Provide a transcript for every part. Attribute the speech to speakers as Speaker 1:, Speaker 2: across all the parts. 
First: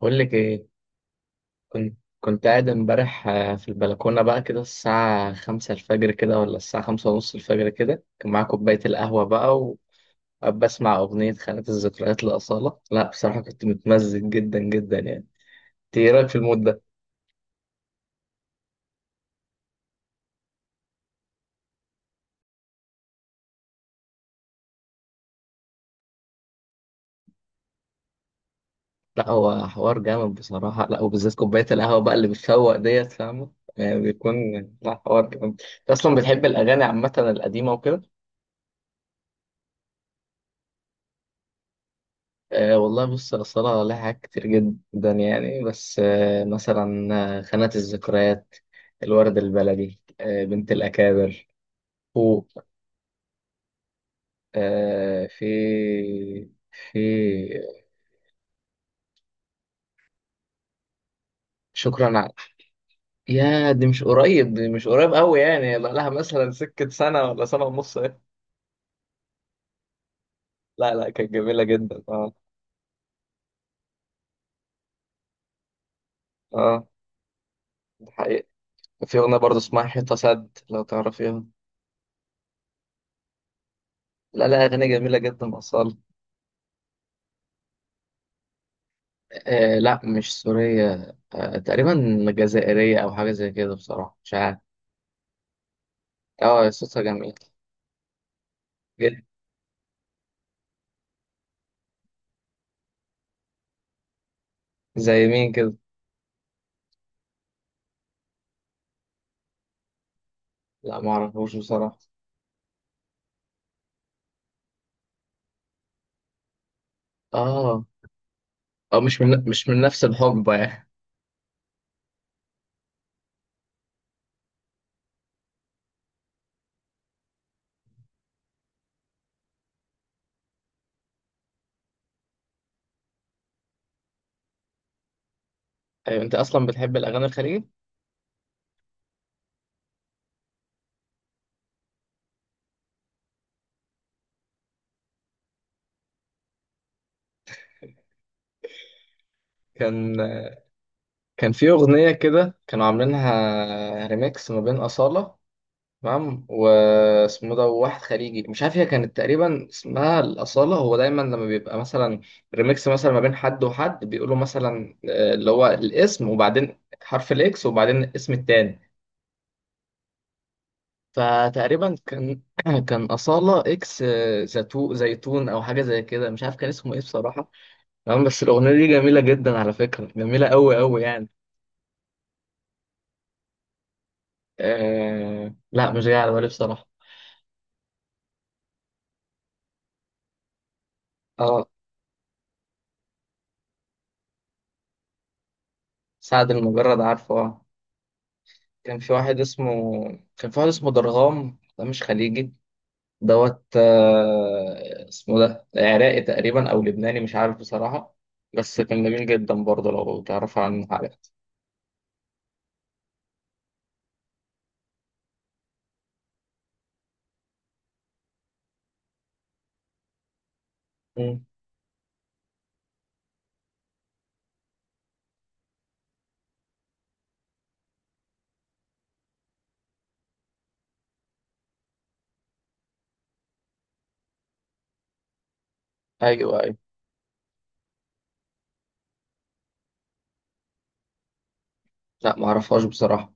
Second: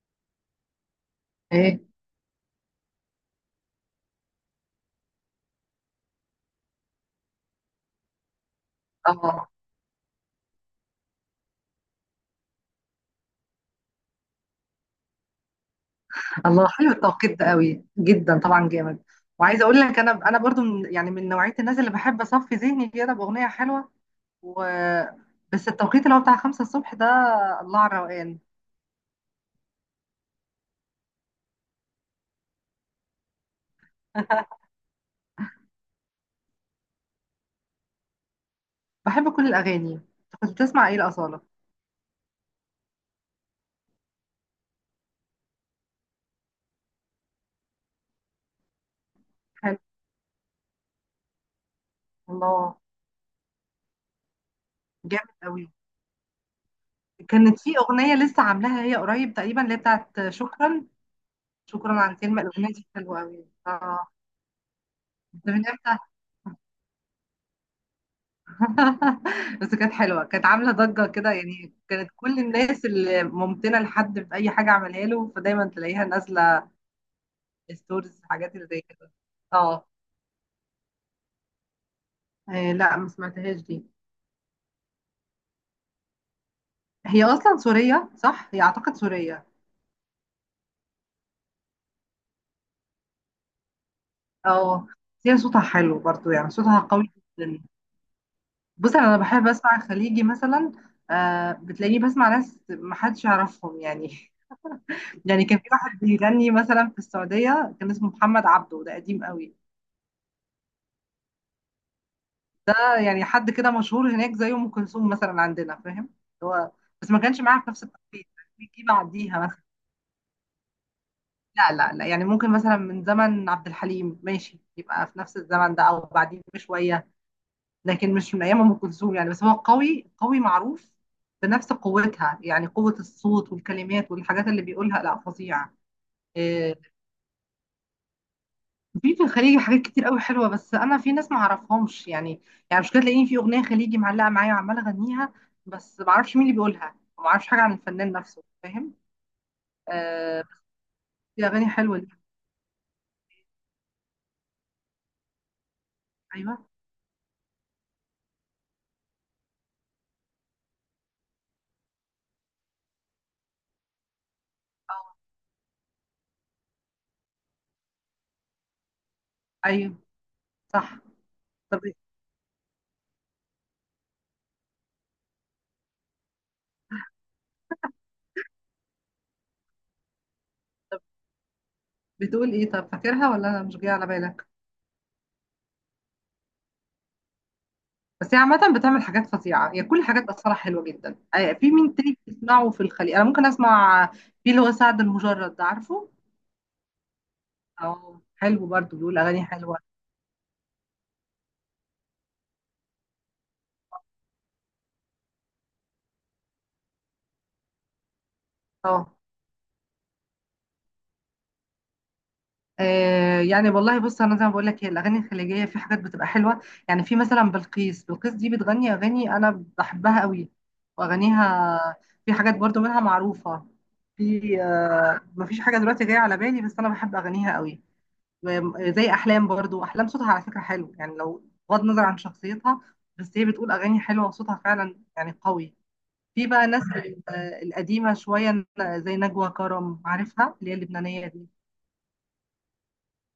Speaker 1: بقول لك ايه.
Speaker 2: ايه.
Speaker 1: كنت قاعد امبارح، في البلكونه بقى كده الساعه 5 الفجر كده، ولا الساعه 5:30 الفجر كده. كان معايا كوبايه القهوه
Speaker 2: اه،
Speaker 1: بقى، وبسمع اغنيه خانات الذكريات لاصاله. لا بصراحه كنت متمزج جدا جدا يعني. انت ايه رايك في المود
Speaker 2: الله
Speaker 1: ده؟
Speaker 2: حلو التوقيت ده قوي جدا، طبعا جامد. وعايزه اقول لك انا برضو من من نوعيه الناس اللي بحب اصفي ذهني كده باغنيه حلوه. و بس التوقيت اللي هو بتاع خمسة الصبح ده، الله على الروقان.
Speaker 1: لا هو حوار جامد بصراحه. لا وبالذات كوبايه القهوه بقى اللي بتفوق ديت، فاهمه يعني بيكون. لا، حوار جامد. انت اصلا بتحب الاغاني عامه القديمه وكده؟
Speaker 2: بحب كل الاغاني. أنت كنت بتسمع ايه الاصاله؟
Speaker 1: أه والله، بص الصلاة لها حاجات كتير جدا يعني. بس مثلا، خانة الذكريات، الورد
Speaker 2: حلو،
Speaker 1: البلدي، بنت الأكابر، فوق.
Speaker 2: الله،
Speaker 1: أه
Speaker 2: جامد
Speaker 1: في
Speaker 2: قوي. كانت
Speaker 1: في
Speaker 2: في اغنيه لسه عاملاها هي قريب تقريبا، اللي هي بتاعت شكرا. شكرا، عن
Speaker 1: شكرا على.
Speaker 2: كلمه الاغنيه دي حلوه قوي.
Speaker 1: يا دي مش
Speaker 2: اه،
Speaker 1: قريب، دي مش قريب قوي
Speaker 2: ده من
Speaker 1: يعني، بقى
Speaker 2: امتى؟
Speaker 1: لها مثلا سكة سنة ولا سنة ونص إيه.
Speaker 2: بس كانت حلوه، كانت عامله
Speaker 1: لا
Speaker 2: ضجه
Speaker 1: لا، كانت
Speaker 2: كده،
Speaker 1: جميلة
Speaker 2: يعني
Speaker 1: جدا.
Speaker 2: كانت
Speaker 1: اه.
Speaker 2: كل الناس اللي ممتنه لحد في اي حاجه عملها له فدايما تلاقيها نازله
Speaker 1: اه، دي
Speaker 2: ستوريز
Speaker 1: حقيقة.
Speaker 2: حاجات اللي زي كده.
Speaker 1: في أغنية برضه اسمها
Speaker 2: اه.
Speaker 1: حيطة سد لو تعرفيها.
Speaker 2: لا، ما سمعتهاش دي.
Speaker 1: لا لا، أغنية جميلة جدا أصالة.
Speaker 2: هي اصلا سوريه صح؟ هي اعتقد سوريه.
Speaker 1: آه لا، مش سورية. تقريبا جزائرية أو حاجة زي كده، بصراحة مش عارف.
Speaker 2: اه، بس هي صوتها حلو برضو، يعني
Speaker 1: اه،
Speaker 2: صوتها
Speaker 1: صوتها
Speaker 2: قوي
Speaker 1: جميل
Speaker 2: جدا. بص، انا
Speaker 1: جدا.
Speaker 2: بحب اسمع خليجي مثلا. آه، بتلاقيني بسمع ناس ما حدش يعرفهم يعني.
Speaker 1: زي
Speaker 2: يعني
Speaker 1: مين
Speaker 2: كان في
Speaker 1: كده؟
Speaker 2: واحد بيغني مثلا في السعوديه كان اسمه محمد عبده، ده قديم قوي.
Speaker 1: لا، معرفوش بصراحة.
Speaker 2: يعني حد كده مشهور هناك زي ام كلثوم مثلا عندنا، فاهم؟ هو بس ما كانش معاها في نفس
Speaker 1: اه
Speaker 2: التوقيت، بيجي
Speaker 1: اه، مش
Speaker 2: بعديها
Speaker 1: من
Speaker 2: مثلا.
Speaker 1: مش من نفس الحقبة يعني.
Speaker 2: لا لا لا، يعني ممكن مثلا من زمن عبد الحليم، ماشي، يبقى في نفس الزمن ده او بعدين بشويه. لكن مش من ايام ام كلثوم يعني. بس هو قوي قوي معروف، بنفس قوتها، يعني قوه الصوت والكلمات والحاجات اللي بيقولها، لا فظيعه.
Speaker 1: أيوة، أنت أصلا
Speaker 2: آه،
Speaker 1: بتحب الأغاني الخليجي؟
Speaker 2: في في الخليجي حاجات كتير قوي حلوه، بس انا في ناس ما اعرفهمش يعني. يعني مش كده، تلاقيني في اغنيه خليجي معلقه معايا وعماله اغنيها، بس ما اعرفش مين اللي بيقولها، وما اعرفش حاجه عن الفنان نفسه، فاهم؟
Speaker 1: كان
Speaker 2: آه بس دي
Speaker 1: كان
Speaker 2: اغاني
Speaker 1: في
Speaker 2: حلوه دي.
Speaker 1: أغنية كده كانوا عاملينها ريميكس ما بين أصالة. تمام،
Speaker 2: ايوه.
Speaker 1: واسمه ده واحد خليجي مش عارف. هي كانت تقريبا اسمها الأصالة. هو دايما لما بيبقى مثلا ريميكس مثلا ما بين حد وحد، بيقولوا مثلا
Speaker 2: اه،
Speaker 1: اللي هو الاسم، وبعدين حرف الإكس، وبعدين الاسم التاني.
Speaker 2: ايوه صح. طب،
Speaker 1: فتقريبا كان كان أصالة إكس زيتو زيتون أو حاجة زي كده، مش عارف كان اسمه إيه بصراحة. تمام، بس الأغنية دي جميلة جدا على فكرة، جميلة أوي
Speaker 2: طب
Speaker 1: أوي يعني.
Speaker 2: بتقول ايه؟ طب فاكرها ولا انا مش جايه على بالك؟
Speaker 1: لا مش جاية على بالي بصراحة.
Speaker 2: بس هي عامه بتعمل حاجات فظيعه، هي كل حاجات اصلا حلوه جدا. آه،
Speaker 1: أه.
Speaker 2: في مين تاني بتسمعه في الخليج؟ انا ممكن اسمع في اللي هو سعد المجرد، ده عارفه.
Speaker 1: سعد المجرد عارفه آه.
Speaker 2: اه، حلو برضو،
Speaker 1: كان في
Speaker 2: بيقول
Speaker 1: واحد
Speaker 2: اغاني
Speaker 1: اسمه
Speaker 2: حلوه.
Speaker 1: كان في واحد اسمه درغام، ده مش خليجي. دوت. اسمه ده عراقي تقريبا او لبناني، مش عارف بصراحة. بس كان
Speaker 2: اه،
Speaker 1: جميل جدا برضه لو تعرف عن حاجات.
Speaker 2: آه يعني والله بص، انا زي ما بقول لك هي الاغاني الخليجيه في حاجات بتبقى حلوه. يعني في مثلا بلقيس، بلقيس دي بتغني اغاني انا بحبها قوي،
Speaker 1: مم.
Speaker 2: واغانيها في حاجات برضو منها معروفه. في آه، مفيش حاجه دلوقتي جايه على بالي، بس انا بحب اغانيها قوي. و- آه، زي احلام برضو، احلام صوتها على فكره حلو يعني، لو بغض النظر عن شخصيتها، بس هي بتقول اغاني حلوه وصوتها فعلا يعني قوي. في
Speaker 1: ايوه
Speaker 2: بقى
Speaker 1: ايوه.
Speaker 2: ناس آه، القديمه شويه، زي نجوى كرم، عارفها اللي هي اللبنانيه دي؟
Speaker 1: لا، ما اعرفهاش بصراحة.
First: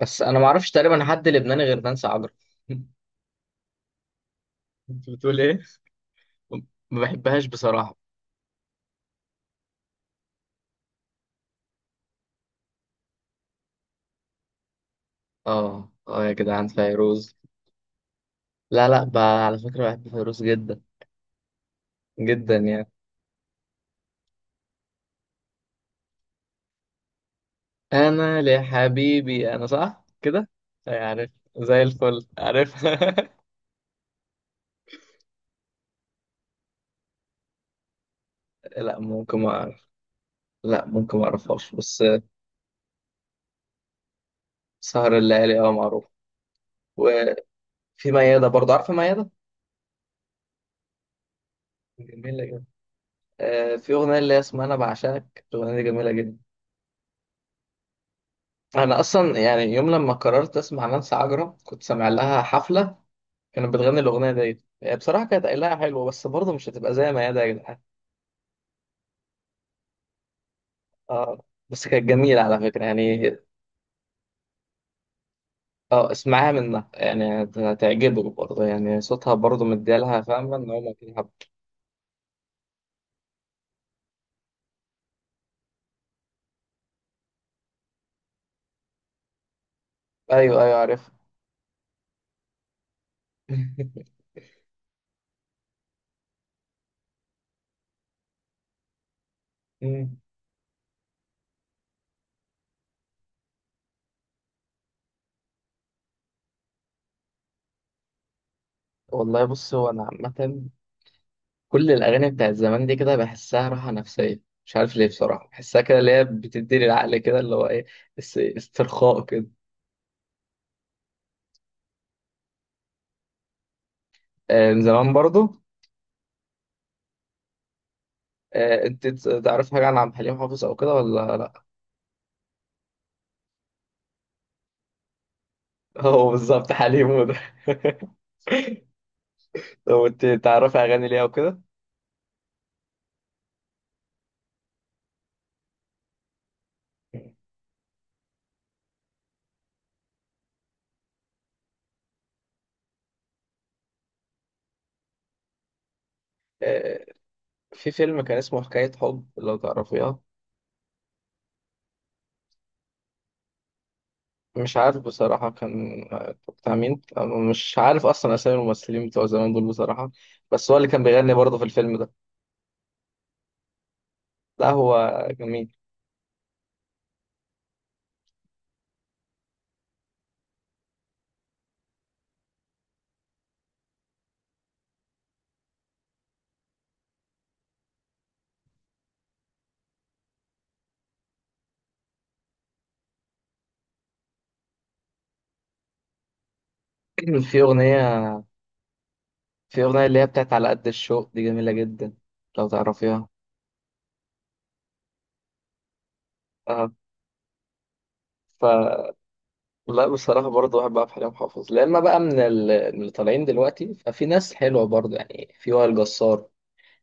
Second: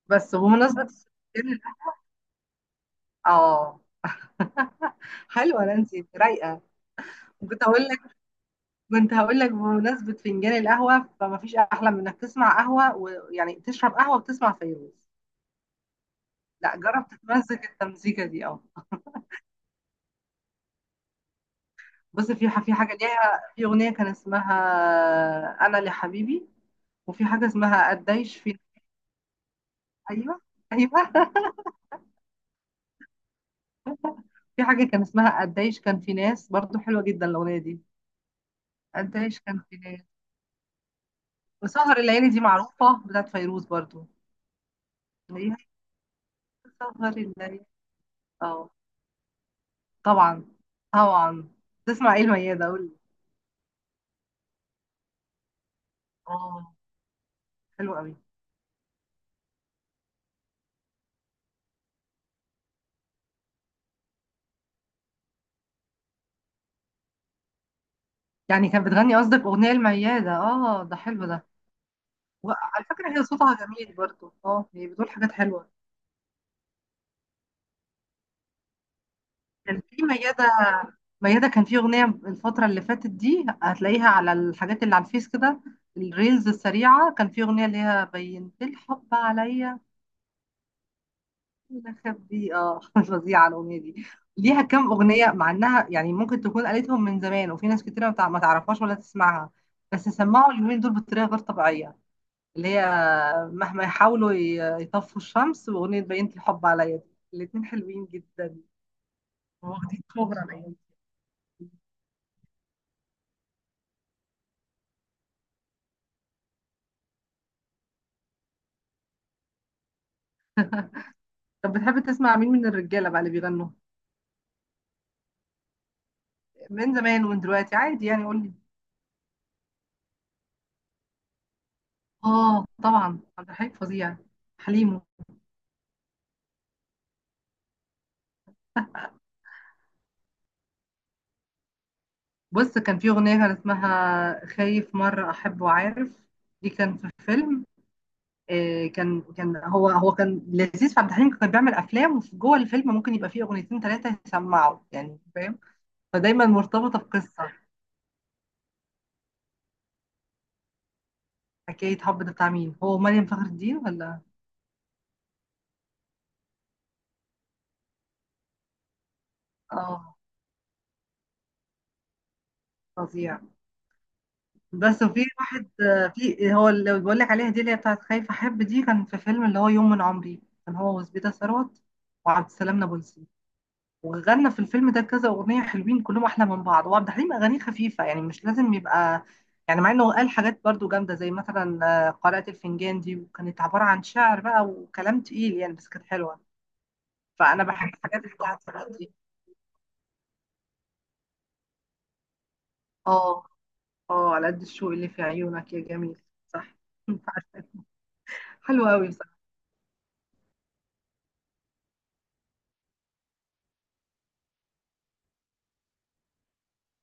Speaker 1: بس
Speaker 2: بس
Speaker 1: انا ما اعرفش
Speaker 2: وبمناسبه،
Speaker 1: تقريبا حد لبناني غير نانسي عجرم
Speaker 2: اه،
Speaker 1: انت بتقول ايه؟
Speaker 2: حلوه نانسي، رايقه.
Speaker 1: ما بحبهاش
Speaker 2: كنت هقول
Speaker 1: بصراحة.
Speaker 2: لك، كنت هقول لك بمناسبه فنجان القهوه فما فيش احلى من انك تسمع قهوه، ويعني تشرب قهوه وتسمع فيروز.
Speaker 1: اه اه يا جدعان،
Speaker 2: لا جرب
Speaker 1: فيروز.
Speaker 2: تتمزج التمزيكه دي. اه،
Speaker 1: لا لا، على فكرة بحب فيروز جدا،
Speaker 2: بص في
Speaker 1: جدا
Speaker 2: في
Speaker 1: يعني.
Speaker 2: حاجه ليها في اغنيه كان اسمها انا لحبيبي، وفي حاجه اسمها قديش،
Speaker 1: انا
Speaker 2: في
Speaker 1: لحبيبي انا، صح
Speaker 2: ايوه.
Speaker 1: كده.
Speaker 2: ايوه
Speaker 1: طيب، عارف. زي الفل عارف.
Speaker 2: في حاجه كان اسمها قديش كان في ناس، برضو حلوه جدا الاغنيه دي.
Speaker 1: لا، ممكن
Speaker 2: قديش
Speaker 1: ما
Speaker 2: كان في
Speaker 1: اعرف.
Speaker 2: ناس.
Speaker 1: لا، ممكن ما اعرفهاش
Speaker 2: وسهر
Speaker 1: بس.
Speaker 2: الليالي دي معروفه، بتاعت فيروز برضو.
Speaker 1: سهر
Speaker 2: هي
Speaker 1: الليالي، اه، معروف.
Speaker 2: سهر
Speaker 1: وفي
Speaker 2: الليالي.
Speaker 1: ميادة
Speaker 2: اه،
Speaker 1: برضه، عارفة ميادة؟
Speaker 2: طبعا طبعا. تسمع ايه
Speaker 1: جميلة جدا.
Speaker 2: الميادة؟ قول لي.
Speaker 1: آه، في أغنية اللي هي اسمها أنا بعشقك، الأغنية دي جميلة جدا.
Speaker 2: اه، حلو قوي.
Speaker 1: أنا أصلا يعني يوم لما قررت أسمع نانسي عجرم كنت سامع لها حفلة. كانت بتغني الأغنية ديت، هي بصراحة كانت قايلها حلوة، بس برضه مش هتبقى زي ميادة يا جدعان.
Speaker 2: يعني كانت بتغني قصدك اغنية الميادة؟ اه، ده حلو
Speaker 1: اه،
Speaker 2: ده.
Speaker 1: بس كانت جميلة على فكرة
Speaker 2: وعلى فكرة هي
Speaker 1: يعني.
Speaker 2: صوتها جميل برضو، اه، هي بتقول حاجات حلوة.
Speaker 1: اه، اسمعها منها يعني هتعجبك برضه يعني، صوتها برضه
Speaker 2: كان في
Speaker 1: مديالها،
Speaker 2: ميادة،
Speaker 1: فاهمة ان هو ممكن يحب.
Speaker 2: ميادة كان في اغنية الفترة اللي فاتت دي هتلاقيها على الحاجات اللي على الفيس كده، الريلز السريعة، كان في اغنية اللي هي بينت الحب عليا
Speaker 1: ايوه ايوه عارف.
Speaker 2: دي. اه فظيعه الاغنيه دي. ليها كام اغنيه، مع انها يعني ممكن تكون قالتهم من زمان وفي ناس كتير ما تعرفهاش ولا تسمعها، بس
Speaker 1: مم.
Speaker 2: سمعوا اليومين دول بطريقه غير طبيعيه. اللي هي مهما يحاولوا يطفوا الشمس، واغنيه بينت الحب عليا دي، الاتنين حلوين جدا،
Speaker 1: والله بص، هو انا
Speaker 2: واخدين شهره
Speaker 1: عامة
Speaker 2: الايام دي.
Speaker 1: كل الاغاني بتاعت زمان دي كده بحسها راحة نفسية. مش عارف ليه بصراحة، بحسها كده اللي هي بتديني العقل كده اللي هو ايه، استرخاء كده.
Speaker 2: طب بتحب تسمع مين من الرجاله بقى اللي بيغنوا؟
Speaker 1: آه، من زمان برضه.
Speaker 2: من زمان ومن دلوقتي عادي، يعني قول لي.
Speaker 1: آه، انت تعرف حاجة عن عبد الحليم حافظ او كده ولا لا؟
Speaker 2: اه طبعا، عبد الحليم فظيع. حليم.
Speaker 1: هو بالظبط حليم، هو ده. طب انت تعرفي اغاني ليه او كده؟
Speaker 2: بص كان في أغنية كان اسمها خايف مرة أحب، وعارف دي كان في فيلم. آه، كان كان هو هو كان لذيذ في عبد الحليم، كان بيعمل أفلام وفي جوه الفيلم ممكن يبقى فيه أغنيتين ثلاثة يسمعوا يعني، فاهم؟ فدايما مرتبطة بقصة.
Speaker 1: في فيلم كان اسمه حكاية حب لو تعرفيها.
Speaker 2: حكاية حب ده بتاع مين؟ هو مريم فخر الدين ولا؟
Speaker 1: مش عارف بصراحة، كان بتاع مين. مش عارف أصلا أسامي الممثلين بتوع زمان دول بصراحة.
Speaker 2: اه
Speaker 1: بس هو اللي كان بيغني برضه في الفيلم ده.
Speaker 2: فظيع.
Speaker 1: لا
Speaker 2: بس
Speaker 1: هو
Speaker 2: وفي واحد،
Speaker 1: جميل.
Speaker 2: آه، في هو اللي بقول لك عليها دي اللي هي بتاعت خايف أحب دي، كان في فيلم اللي هو يوم من عمري، كان هو وزبيدة ثروت وعبد السلام نابلسي، وغنى في الفيلم ده كذا اغنيه حلوين كلهم احلى من بعض. وعبد الحليم اغانيه خفيفه يعني، مش لازم يبقى يعني، مع انه قال حاجات برضو جامده زي مثلا آه، قارئة الفنجان دي، وكانت عباره عن شعر بقى وكلام تقيل يعني، بس كانت حلوه.
Speaker 1: في
Speaker 2: فانا بحب الحاجات
Speaker 1: أغنية
Speaker 2: بتاعت الوقت دي.
Speaker 1: في أغنية اللي هي بتاعت على قد الشوق دي جميلة جدا لو تعرفيها.
Speaker 2: اه، اه، على قد الشوق اللي في عيونك يا جميل، صح.
Speaker 1: أه.
Speaker 2: عارفة.
Speaker 1: ف
Speaker 2: حلو قوي بصراحه.
Speaker 1: لا بصراحة برضه بحب عبد الحليم حافظ. لا، إما بقى من اللي طالعين دلوقتي ففي ناس حلوة برضه يعني. في وائل جسار.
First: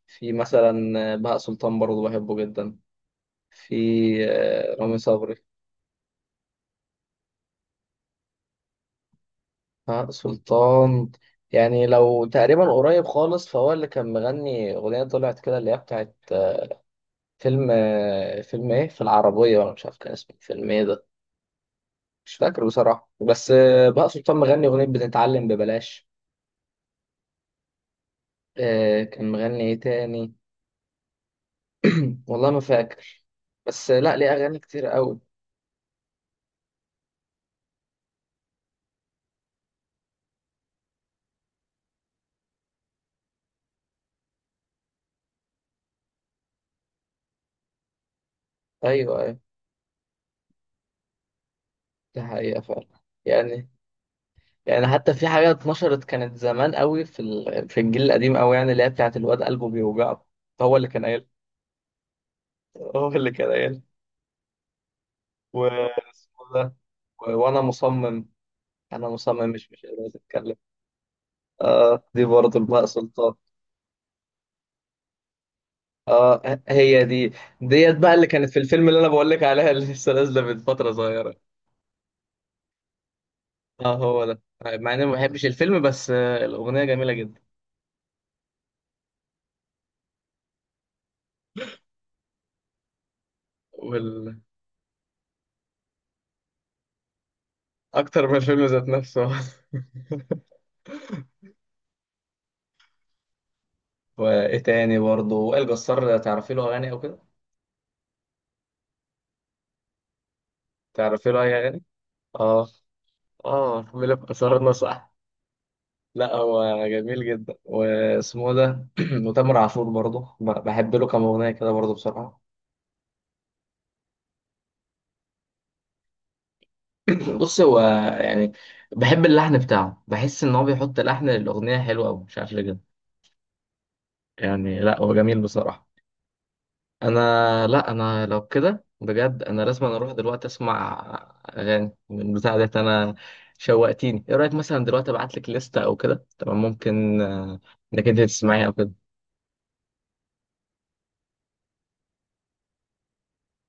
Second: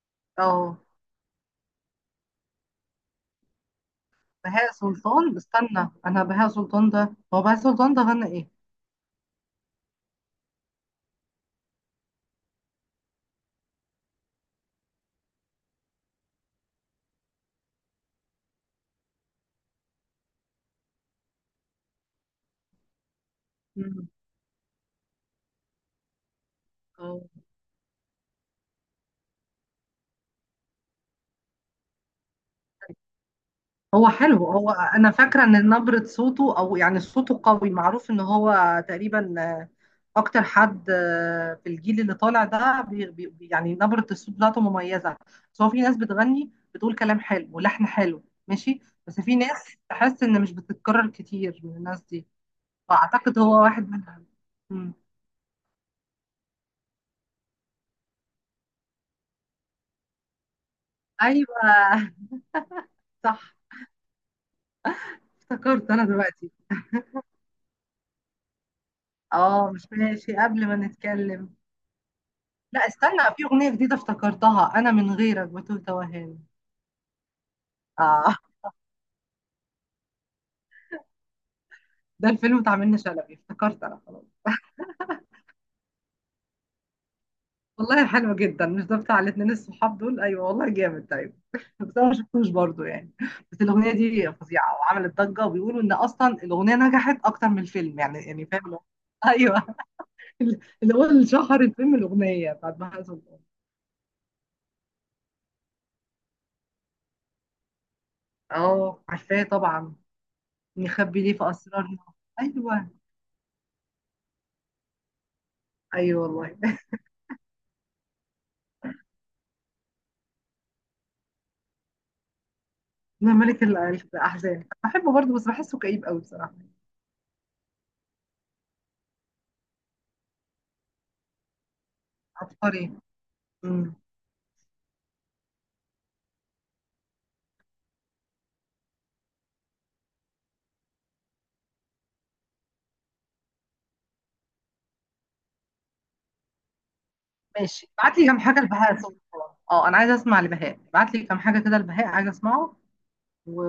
Speaker 1: في
Speaker 2: اه،
Speaker 1: مثلا بهاء سلطان برضه، بحبه جدا. في
Speaker 2: بهاء
Speaker 1: رامي صبري.
Speaker 2: سلطان، استنى انا، بهاء سلطان ده، هو بهاء سلطان ده غنى ايه؟
Speaker 1: آه، سلطان. يعني لو تقريبا قريب خالص فهو اللي كان مغني أغنية طلعت كده اللي هي بتاعت فيلم، فيلم إيه في العربية، ولا مش عارف كان اسمه فيلم إيه ده. مش فاكر بصراحة. بس بقى
Speaker 2: مم.
Speaker 1: سلطان مغني أغنية بتتعلم ببلاش.
Speaker 2: اه
Speaker 1: كان مغني إيه تاني؟ والله ما فاكر. بس
Speaker 2: هو
Speaker 1: لا، ليه
Speaker 2: حلو،
Speaker 1: أغاني
Speaker 2: هو
Speaker 1: كتير
Speaker 2: انا
Speaker 1: قوي.
Speaker 2: فاكره ان نبره صوته او يعني صوته قوي معروف ان هو تقريبا آه، اكتر حد آه، في الجيل اللي طالع ده، بي يعني نبره الصوت بتاعته مميزه. بس هو في ناس بتغني بتقول كلام حلو ولحن حلو ماشي،
Speaker 1: أيوه
Speaker 2: بس في
Speaker 1: أيوه،
Speaker 2: ناس تحس ان مش بتتكرر كتير من الناس
Speaker 1: دي
Speaker 2: دي،
Speaker 1: حقيقة فعلا.
Speaker 2: فاعتقد هو
Speaker 1: يعني
Speaker 2: واحد منهم.
Speaker 1: يعني
Speaker 2: مم.
Speaker 1: حتى في حاجة اتنشرت كانت زمان قوي في الجيل القديم قوي، يعني اللي هي بتاعت الواد قلبه بيوجعه. هو اللي كان قايل
Speaker 2: ايوه
Speaker 1: هو اللي كان
Speaker 2: صح.
Speaker 1: قايل و...
Speaker 2: افتكرت انا
Speaker 1: اسمه
Speaker 2: دلوقتي.
Speaker 1: ده، وانا مصمم. انا مصمم،
Speaker 2: اه
Speaker 1: مش
Speaker 2: مش
Speaker 1: قادر
Speaker 2: ماشي
Speaker 1: اتكلم.
Speaker 2: قبل ما نتكلم.
Speaker 1: اه دي برضه بقى
Speaker 2: لا استنى،
Speaker 1: سلطان.
Speaker 2: في اغنيه جديده افتكرتها انا، من غيرك بتوه توهان.
Speaker 1: اه، هي دي. ديت بقى اللي
Speaker 2: اه،
Speaker 1: كانت في الفيلم اللي انا بقول لك عليها، اللي لسه نازله من فتره صغيره.
Speaker 2: ده الفيلم بتاع منة شلبي، افتكرت
Speaker 1: اه
Speaker 2: انا
Speaker 1: هو
Speaker 2: خلاص.
Speaker 1: ده، مع اني ما بحبش الفيلم، بس الاغنيه جميله جدا.
Speaker 2: والله حلو جدا. مش ده بتاع الاتنين الصحاب دول؟ ايوه والله جامد، ايوه. بس انا ما شفتوش برضه يعني. بس الاغنيه دي
Speaker 1: وال...
Speaker 2: فظيعه وعملت ضجه، وبيقولوا ان اصلا الاغنيه نجحت اكتر من الفيلم يعني،
Speaker 1: اكتر من
Speaker 2: يعني
Speaker 1: الفيلم
Speaker 2: فاهم اللي
Speaker 1: ذات نفسه.
Speaker 2: ايوه. اللي هو اللي شهر الفيلم الاغنيه بتاعت بهاء سلطان.
Speaker 1: وايه تاني برضه؟ وائل جسار، تعرفي له اغاني او كده؟
Speaker 2: اه، عارفاه طبعا، نخبي
Speaker 1: تعرفي
Speaker 2: ليه
Speaker 1: له
Speaker 2: في
Speaker 1: اي اغاني؟
Speaker 2: اسرارنا.
Speaker 1: اه،
Speaker 2: ايوه
Speaker 1: اه ملف قصرنا، صح.
Speaker 2: ايوه
Speaker 1: لا
Speaker 2: والله.
Speaker 1: هو جميل جدا، واسمه إيه ده وتامر عاشور برضه بحب له كام اغنيه كده برضه بصراحه.
Speaker 2: لا الأحزان بحبه برضه، بس بحسه كئيب قوي بصراحة.
Speaker 1: بص هو، يعني بحب اللحن بتاعه، بحس ان هو بيحط لحن للاغنيه حلو قوي، مش عارف ليه كده.
Speaker 2: عبقري. امم.
Speaker 1: يعني لا، هو جميل بصراحه. انا، لا انا لو كده بجد، انا لازم. أنا اروح دلوقتي اسمع اغاني من بتاع ديت انا، شوقتيني. ايه رايك مثلا دلوقتي ابعت لك لستة او كده، تمام؟ ممكن
Speaker 2: ماشي،
Speaker 1: انك
Speaker 2: ابعت
Speaker 1: انت
Speaker 2: لي كام حاجة
Speaker 1: تسمعيها او كده.
Speaker 2: لبهاء سلطان. اه أنا عايزة أسمع لبهاء، ابعت لي كام حاجة كده لبهاء، عايزة أسمعه. و...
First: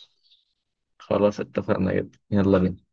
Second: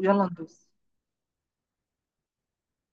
Speaker 2: ويلا ندوس.
Speaker 1: خلاص اتفقنا، جدا، يلا بينا.